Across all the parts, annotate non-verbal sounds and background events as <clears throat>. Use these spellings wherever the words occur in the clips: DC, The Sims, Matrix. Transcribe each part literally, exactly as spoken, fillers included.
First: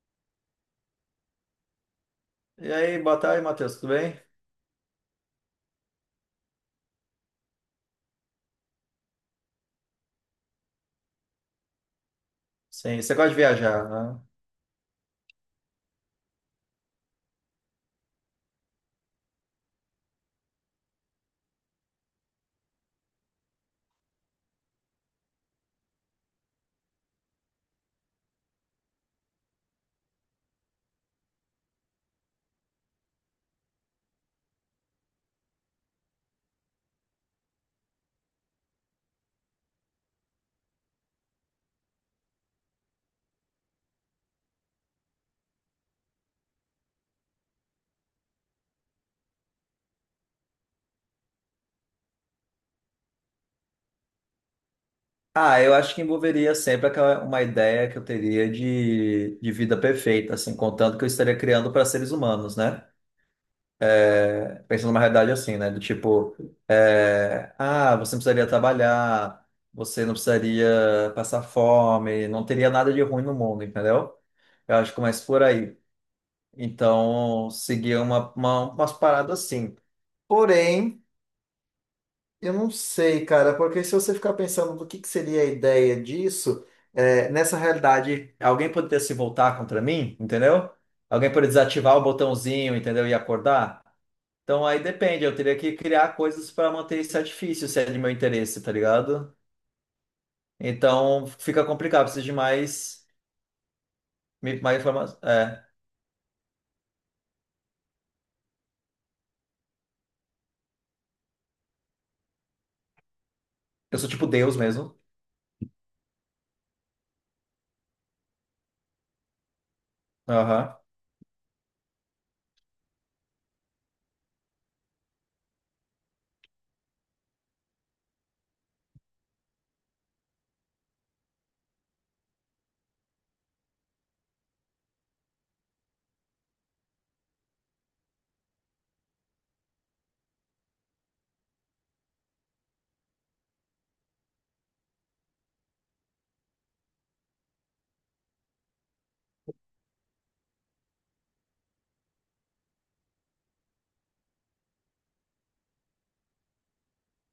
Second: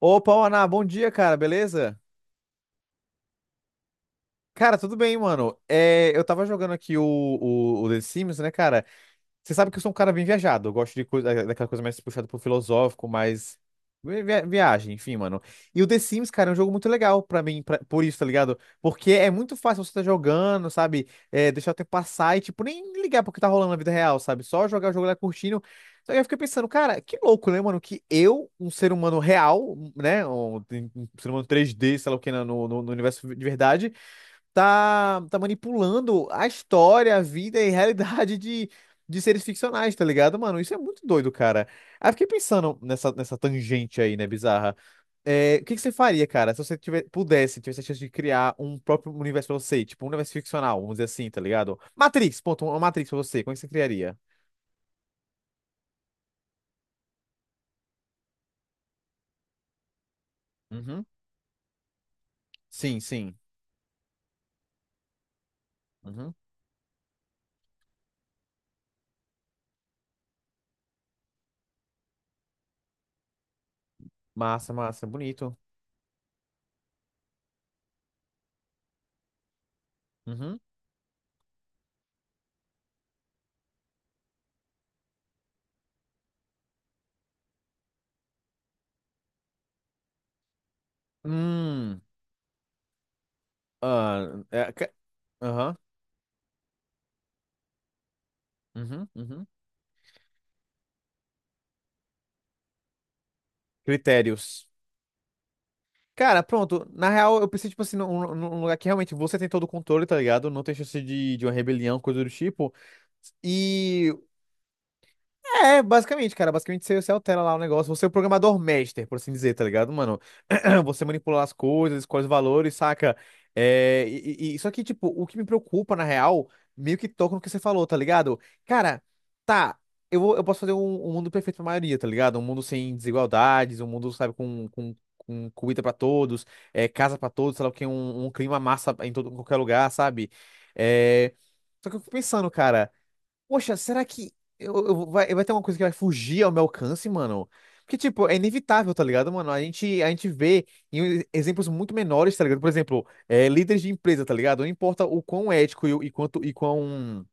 Opa, Ana, bom dia, cara, beleza? E aí, boa tarde, Matheus, tudo bem? Cara, tudo bem, mano. É, eu tava jogando aqui o, o, o The Sims, né, cara? Você sabe que eu sou um cara bem viajado. Eu gosto de coisa, daquela coisa mais puxada pro Sim, filosófico, você gosta de mais viajar, né? vi- vi- viagem, enfim, mano. E o The Sims, cara, é um jogo muito legal pra mim, pra- por isso, tá ligado? Porque é muito fácil você tá jogando, sabe? É, deixar o tempo passar e, tipo, nem ligar pro que tá rolando na vida real, sabe? Só jogar o jogo lá curtindo. Então eu fiquei pensando, cara, que louco, né, mano? Que eu, um ser humano real, né? Um, um ser humano três d sei lá o que, né, no, no no universo de verdade tá, tá manipulando a história, a vida e a realidade de, de seres ficcionais, tá ligado, mano? Isso é muito doido, cara. Aí eu fiquei pensando nessa, nessa tangente aí, né, bizarra. É, o que que você faria, cara, se você tiver, pudesse, tivesse a chance de criar um próprio universo pra você, tipo um universo ficcional, vamos dizer assim, tá ligado? Matrix, ponto, uma Matrix pra você, como é que você criaria? Ah, eu acho que envolveria sempre aquela, uma ideia que eu teria de, de vida perfeita, assim, contando que Uhum. eu estaria criando para seres humanos, né? Sim, sim. Pensando numa realidade assim, né? Do Uhum. tipo, é, ah, você não precisaria trabalhar, você não precisaria passar fome, não teria nada de ruim no mundo, entendeu? Massa, Eu acho que é massa, mais por bonito. aí. Então, seguir uma, uma, umas paradas assim. Uhum. Porém. Eu não sei, cara, porque se você ficar pensando do que que seria a ideia disso, é, nessa realidade, alguém poderia se voltar contra mim, entendeu? Alguém poderia desativar Hum. o botãozinho, entendeu? E acordar. Ah, Então é, aí ca- depende, eu teria que Aham. criar coisas para manter esse artifício, se é de meu interesse, tá Uhum. ligado? Uhum. Então fica complicado, preciso de mais, Critérios. mais informação. É, Cara, pronto. Na real, eu pensei, tipo assim, num, num lugar que realmente você tem todo o controle, tá ligado? Não tem chance de, de uma rebelião, coisa do tipo. eu sou E tipo Deus mesmo. é, basicamente, cara. Basicamente você, você altera lá o negócio. Você é o programador master, por assim dizer, tá ligado, mano? <clears throat> Você manipula as coisas, escolhe os valores, saca? É, e, e- e- só que, tipo, o que me preocupa, na real, meio que toca no que você falou, tá ligado? Cara, tá. Eu, vou- eu posso fazer um, um mundo perfeito pra maioria, tá ligado? Um mundo sem desigualdades, um mundo, sabe, com, com, com comida pra todos, é, casa pra todos, sei lá o que, um, um clima massa em todo, em qualquer lugar, sabe? É, só que eu fico pensando, cara. Poxa, será que eu, eu- vai, vai ter uma coisa que vai fugir ao meu alcance, mano? Porque, tipo, é inevitável, tá ligado, mano? A gente, a gente vê em exemplos muito menores, tá ligado? Por exemplo, é, líderes de empresa, tá ligado? Não importa o quão ético e, o- e quanto e quão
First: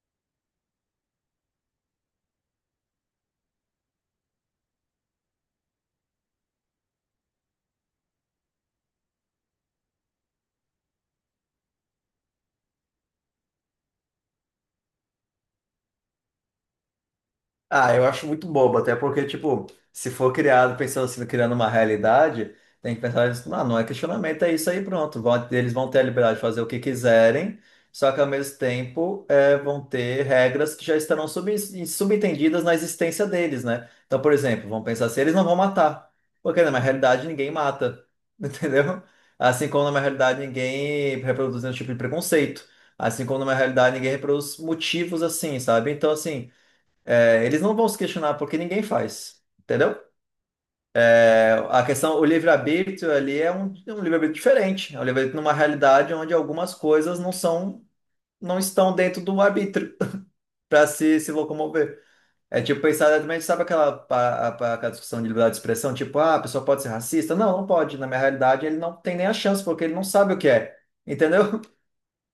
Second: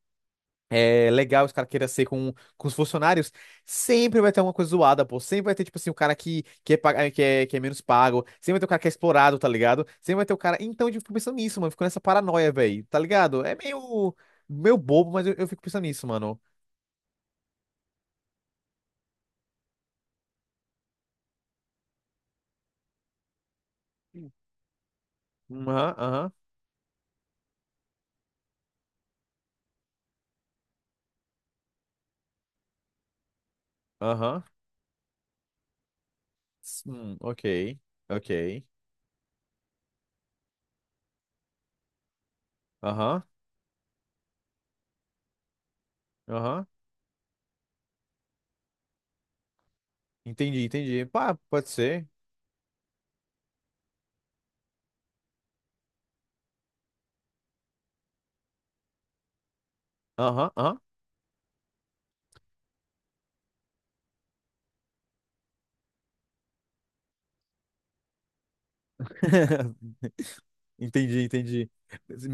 é, legal os caras queiram ser com, com os funcionários, sempre vai ter uma coisa zoada, pô. Sempre vai ter, tipo assim, o cara que, que, é, paga- que, é, que é menos pago, sempre vai ter o cara que é explorado, tá ligado? Sempre vai ter o cara. Então, eu fico pensando nisso, mano. Fico nessa paranoia, velho, tá ligado? É meio, meio bobo, mas eu eu fico pensando nisso, mano. Ah, eu acho muito bobo, até porque, tipo, se for criado pensando assim, criando uma realidade, tem que pensar, isso, não, não é questionamento, é isso aí, pronto. Vão- Aham, Eles vão ter a aham, liberdade de fazer o que quiserem, só que ao mesmo tempo é, vão ter regras que já estarão sub- subentendidas na existência deles, né? Então, por aham. exemplo, vamos pensar assim, eles não vão matar, porque na minha Hum, realidade ok, ninguém mata, <laughs> ok. entendeu? Assim como na minha realidade ninguém reproduz nenhum tipo de preconceito, Aham, assim como na minha realidade ninguém reproduz motivos assim, sabe? Então, assim. aham. É, eles não vão se questionar porque ninguém faz, entendeu? Entendi, entendi. Pá, É, pode a ser. questão, o livre-arbítrio ali é um, é um livre-arbítrio diferente, é um livre-arbítrio numa realidade onde algumas coisas não são, não estão dentro do arbítrio Aham, aham. para se, se locomover. É tipo pensar exatamente, sabe aquela, pa- a- pa- aquela discussão de liberdade de expressão, tipo, ah, a pessoa pode ser racista? Não, não pode. Na minha realidade, ele não tem nem a chance, porque ele <laughs> não sabe o que é, Entendi, entendeu? entendi.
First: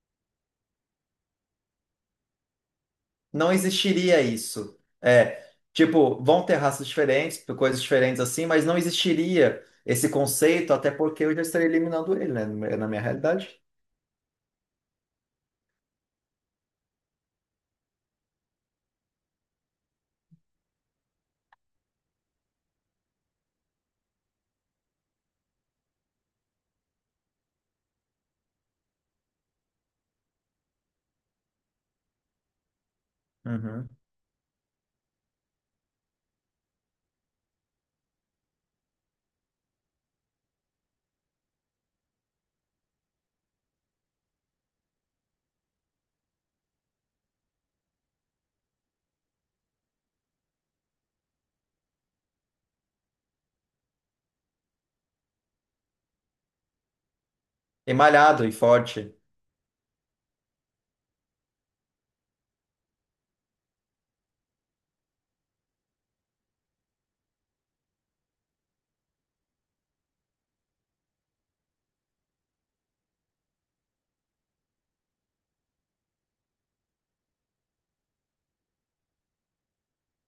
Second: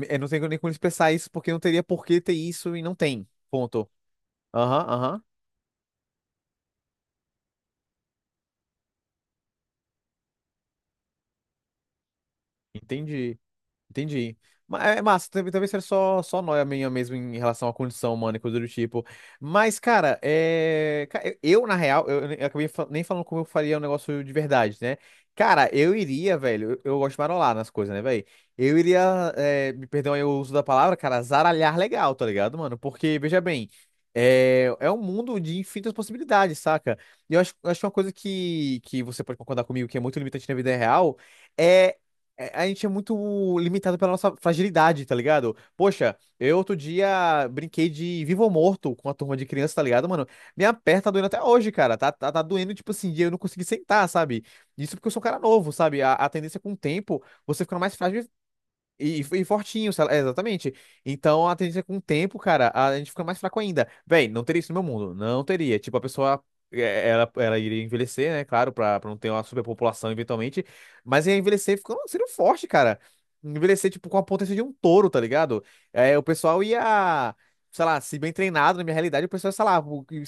Eu não tenho nem como expressar isso porque não teria por que ter isso e não tem. Não Ponto. existiria isso. Aham, aham. É, tipo, vão ter raças diferentes, coisas diferentes assim, mas não existiria esse conceito, até porque eu já estaria eliminando ele, né, na minha Entendi. realidade. Entendi. Ma- É massa, talvez talvez seja só, só nóia minha mesmo em relação à condição humana e coisa do tipo. Mas, cara, é... ca- eu, eu, na real, eu, eu acabei fa- nem falando como eu faria um negócio de verdade, né? Cara, eu iria, velho, eu, eu gosto de marolar nas coisas, né, velho? Eu iria, é, me perdão aí o uso da palavra, cara, zaralhar legal, tá ligado, mano? Porque, veja bem, Uhum. é, é um mundo de infinitas possibilidades, saca? E eu acho, eu acho uma coisa que, que você pode concordar comigo que é muito limitante na vida real. é é- A gente é muito limitado pela nossa fragilidade, tá ligado? Poxa, eu outro dia brinquei de vivo ou morto com a turma de criança, tá ligado, mano? Minha perna tá doendo até hoje, cara. Tá, tá, tá doendo, tipo assim, de eu não consegui sentar, sabe? Isso porque eu sou um cara novo, sabe? A, a tendência é com o tempo, você fica E mais frágil malhado e forte. e, e fortinho, sei lá, é, exatamente. Então, a tendência é que com o tempo, cara, a gente fica mais fraco ainda. Véi, não teria isso no meu mundo. Não teria. Tipo, a pessoa, é, ela, ela iria envelhecer, né? Claro, pra, pra não ter uma superpopulação eventualmente. Mas ia envelhecer ficando, sendo forte, cara. Envelhecer, tipo, com a potência de um touro, tá ligado? É, o pessoal ia, sei lá, se bem treinado, na minha realidade, o pessoal, sei lá,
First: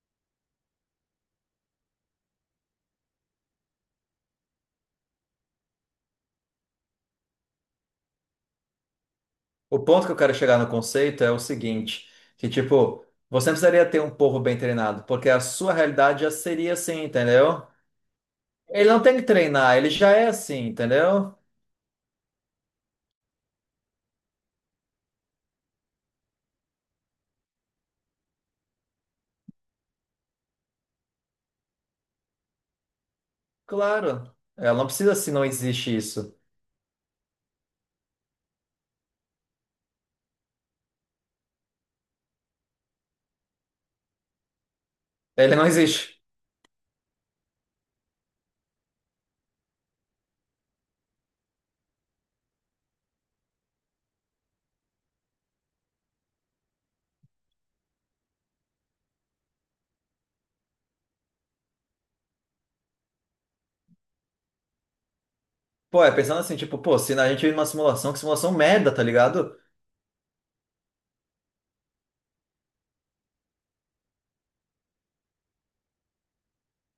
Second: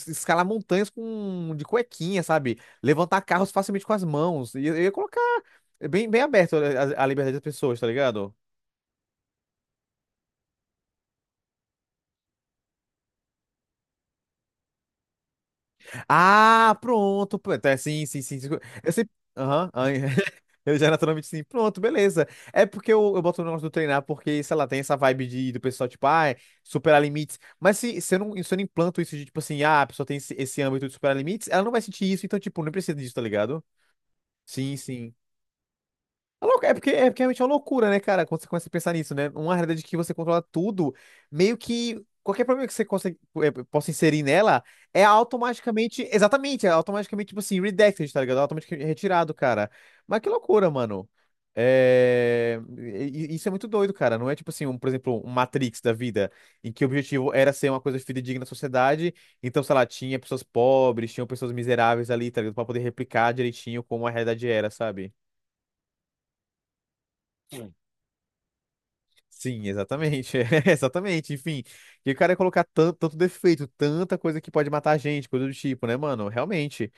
escalar montanhas com, de cuequinha, sabe? Levantar carros facilmente com as mãos. Eu, eu ia colocar bem, bem aberto a a liberdade das pessoas, tá ligado? O ponto que eu quero chegar no conceito é o seguinte, que tipo, você não precisaria ter um povo bem treinado, porque a sua realidade já seria Ah, assim, pronto. Pô, entendeu? então, é, sim, sim, sim. Sim. Ele Eu não sempre. tem que Aham. treinar, ele Ai, já é <laughs> assim, eu já naturalmente entendeu? sim. Pronto, beleza. É porque eu, eu boto o negócio do treinar, porque, sei lá, tem essa vibe de, do pessoal, tipo, ah, é superar limites. Mas se, se eu não, se eu não implanto isso de, tipo assim, ah, a pessoa tem esse, esse âmbito de superar limites, ela não vai sentir isso, então, tipo, não precisa disso, tá ligado? Claro. Ela Sim, não sim. precisa se não existe isso. É lou- é porque, é porque realmente é uma loucura, né, cara? Quando você começa a pensar nisso, né? Uma realidade que você controla tudo, meio que qualquer problema que você consegue, eh, possa inserir nela é Ele não automaticamente, existe. exatamente, é automaticamente, tipo assim, redacted, tá ligado? É automaticamente retirado, cara. Mas que loucura, mano. É... e- e- Isso é muito doido, cara. Não é tipo assim, um, por exemplo, um Matrix da vida, em que o objetivo era ser uma coisa fidedigna na sociedade. Então, sei lá, tinha pessoas pobres, tinham pessoas miseráveis ali, tá ligado? Pra poder replicar direitinho como a realidade era, sabe? Pô, é pensando assim, tipo, pô, se a gente vive numa simulação, que simulação merda, tá ligado? Sim, exatamente. <laughs> É, Exatamente. Enfim, e o cara ia colocar tanto, tanto defeito, tanta coisa que pode matar a gente, coisa do tipo, né, mano? Realmente.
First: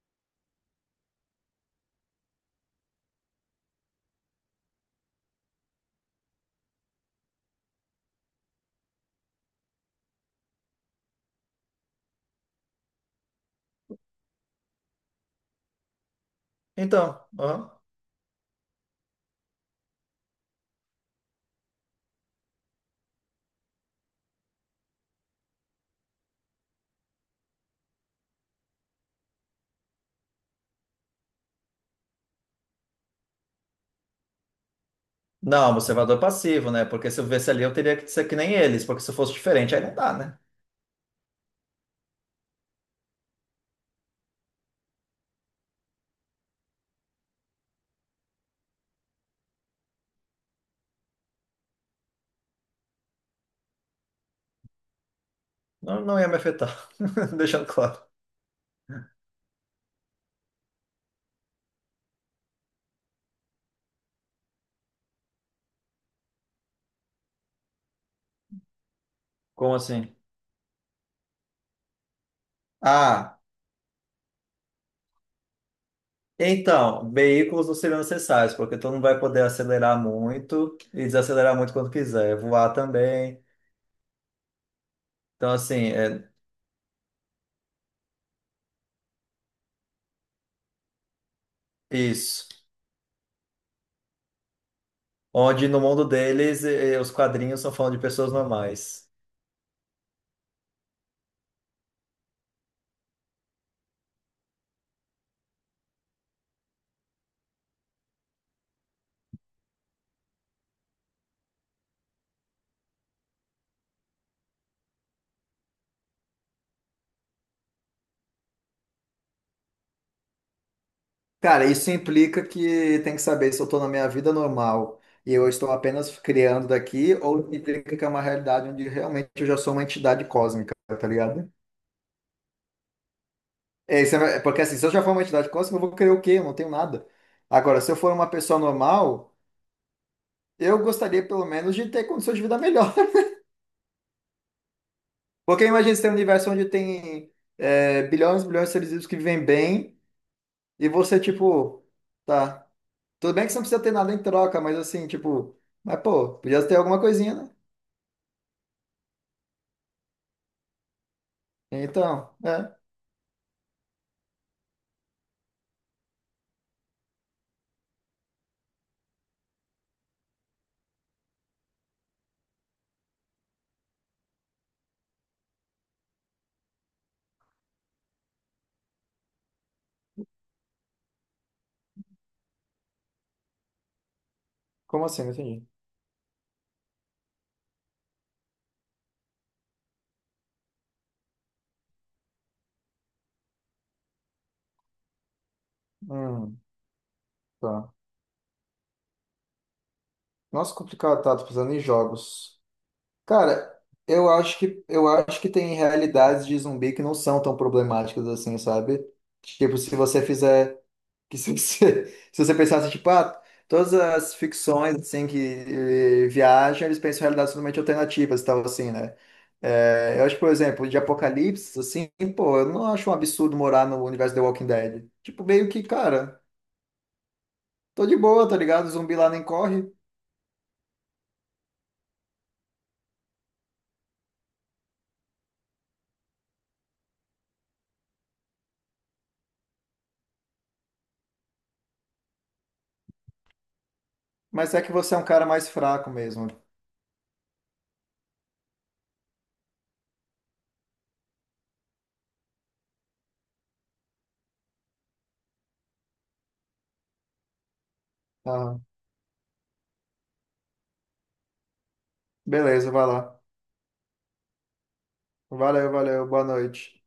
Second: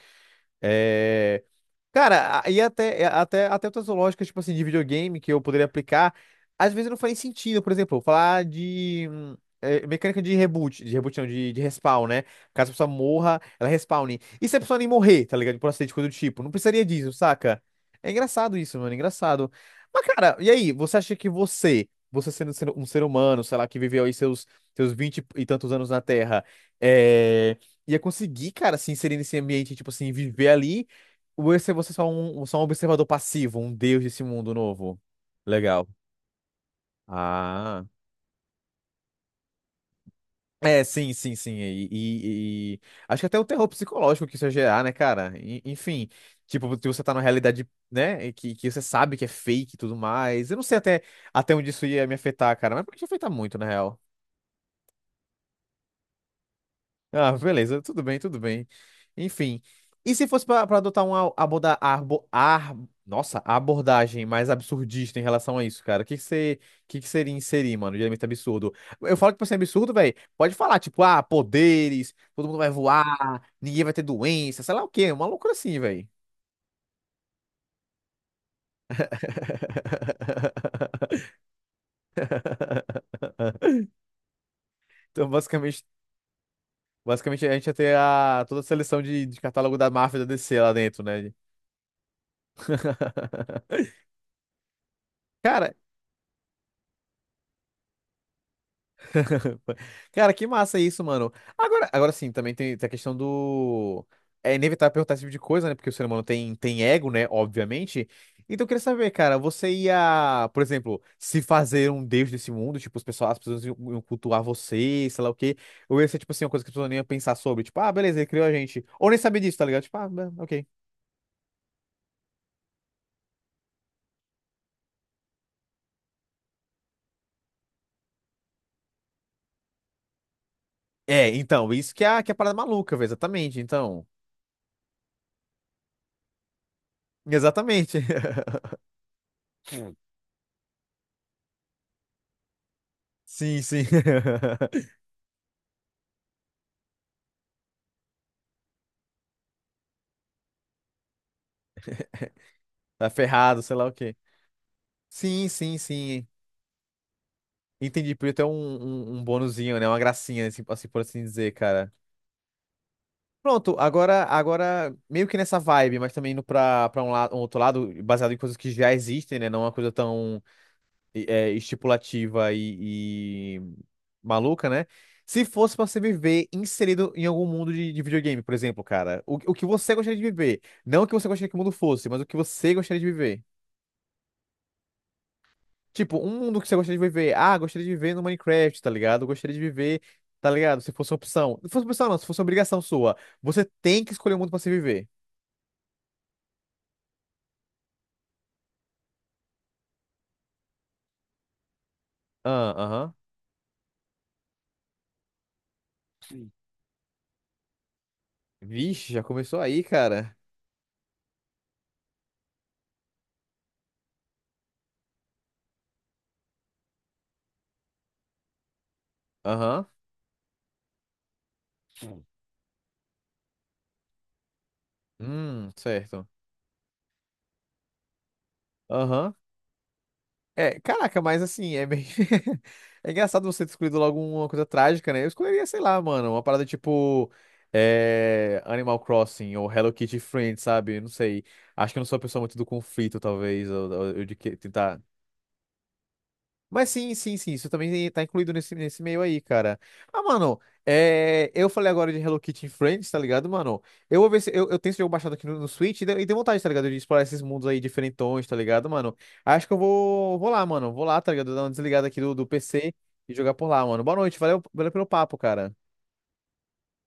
É, Cara, a- e até, é, até, até outras lógicas, tipo assim, de videogame que eu poderia aplicar, às vezes não faz sentido. Por exemplo, falar de hum, eh, mecânica de reboot, de reboot não, de, de respawn, né? Caso a pessoa morra, ela respawne. E se a pessoa nem morrer, tá ligado? Por acidente, coisa do tipo. Não precisaria disso, Então, saca? aham. É engraçado isso, mano, é engraçado. Mas, cara, e aí? Você acha que você, você sendo sendo um ser humano, sei lá, que viveu aí seus, seus vinte e tantos anos na Terra, é... ia conseguir, cara, se inserir nesse ambiente, tipo assim, viver ali? Ou esse é você só um, só um observador passivo, um deus desse mundo novo? Não, Legal. observador passivo, né? Porque se eu vivesse ali, eu Ah. teria que ser que nem eles, porque se eu fosse diferente, aí não dá, né? É, sim, sim, sim. E, e- e- acho que até o terror psicológico que isso ia gerar, né, cara? E- enfim, tipo, se você tá numa realidade, né, e que, que você sabe que é fake e tudo mais. Eu não sei até, até onde isso ia me afetar, cara, mas pode afetar muito, na real. Não, não ia me afetar. Ah, <laughs> Deixando beleza, tudo claro. bem, tudo bem. Enfim. E se fosse para adotar uma aborda, arbo, ar, nossa, abordagem mais absurdista em relação a isso, cara? O que que você, que que seria inserir, mano, de elemento absurdo? Eu falo que pra ser Como absurdo, velho. assim? Pode falar, tipo, ah, poderes, todo mundo vai Ah. voar, ninguém vai ter doença, sei lá o quê, uma loucura assim, velho. Então, veículos não seriam necessários, porque tu não vai poder acelerar muito e <laughs> desacelerar muito quando quiser. Voar também. Então, Então, basicamente, assim, é basicamente a gente ia ter a, toda a seleção de, de catálogo da máfia da D C lá dentro, né? isso. <laughs> Onde Cara, no mundo deles, eh, os quadrinhos são falando de pessoas normais. <laughs> cara, que massa isso, mano. Agora, agora sim, também tem, tem a questão do. É inevitável perguntar esse tipo de coisa, né? Porque o ser humano tem, tem ego, né? Obviamente. Então eu queria saber, cara, você ia, por exemplo, se fazer um deus desse mundo, tipo, os pessoal, as pessoas iam iam cultuar você, sei lá o quê. Ou ia ser, tipo assim, uma coisa que as pessoas nem iam pensar sobre, tipo, ah, beleza, ele criou a gente. Ou nem sabia disso, tá ligado? Tipo, ah, bem, ok. Cara, isso implica que tem que saber se eu estou na minha vida normal e eu estou apenas criando daqui, ou implica que é uma realidade onde realmente eu já sou uma entidade cósmica, tá É, ligado? então, isso que é a, que é a parada maluca, velho, exatamente, É, então. Isso é- porque assim, se eu já for uma entidade cósmica, eu vou querer o quê? Eu não tenho nada. Agora, se eu Exatamente. for uma pessoa <laughs> normal. Eu gostaria, pelo menos, de ter condições de vida melhor. Sim, sim. <laughs> <laughs> Porque imagina você tem um universo onde tem é, bilhões e bilhões de seres vivos que vivem bem, e você, tipo, tá. Tá Tudo bem que você ferrado, não sei precisa lá ter o nada quê. em troca, mas assim, Sim, tipo, sim, mas sim. pô, podia ter alguma coisinha, né? Entendi. Podia ter um, um, um bonuzinho, né? Uma gracinha, assim, assim, por assim dizer, cara. Então, é. Pronto, agora, agora, meio que nessa vibe, mas também indo pra, pra um, lado um outro lado, baseado em coisas que já existem, né? Não uma coisa tão é, estipulativa e, e maluca, né? Se fosse pra você viver inserido em algum mundo de, de videogame, por exemplo, cara, o, o que você gostaria de viver? Não o que você gostaria que o mundo fosse, mas o que você gostaria de viver. Como assim? Não entendi. Tipo, um mundo que você gostaria de viver. Ah, gostaria de viver no Minecraft, tá ligado? Gostaria de viver, tá ligado? Se fosse uma opção. Se fosse uma opção, não, se fosse uma obrigação sua. Você tem que escolher um mundo pra se viver. Hum, tá. Nossa, complicado, tá? Tô pensando em jogos. Ah, aham. Cara, eu acho que, eu acho que tem realidades Sim. de zumbi que não são tão problemáticas assim, sabe? Vixe, já começou Tipo, aí, se você cara. fizer. Que se você, <laughs> se você pensasse, tipo, ah, todas as ficções, assim, que eh, viajam, eles pensam em realidades totalmente alternativas e tal, assim, né? Aham. É, eu acho, por exemplo, de Apocalipse, assim, pô, eu não acho um absurdo morar no universo The Walking Dead. Tipo, meio Hum, que, certo. cara, tô de boa, tá ligado? O zumbi lá Aham. nem corre, É, caraca, mas assim, é meio. <laughs> É engraçado você ter escolhido logo uma coisa trágica, né? Eu escolheria, sei lá, mano, uma parada tipo. é, Animal Crossing ou Hello Kitty Friends, sabe? Não sei. Acho que eu não sou uma pessoa muito do conflito, talvez, ou, ou- ou de que- mas é que tentar você é um cara mais fraco mesmo. mas sim, sim, sim, isso também tá incluído nesse, nesse meio aí, cara. Ah, mano, é, eu falei agora de Hello Kitty em Friends, tá ligado, mano? Eu vou ver se eu, eu tenho esse jogo baixado aqui no, no Switch e deu, e deu vontade, tá ligado? De explorar esses mundos aí diferentões, tá Ah, ligado, mano? Acho que eu vou, vou lá, mano. Vou lá, tá ligado? Dar uma desligada aqui do, do P C beleza, vai e lá. jogar por lá, mano. Boa noite, valeu, valeu pelo papo, Valeu, cara. valeu, boa noite.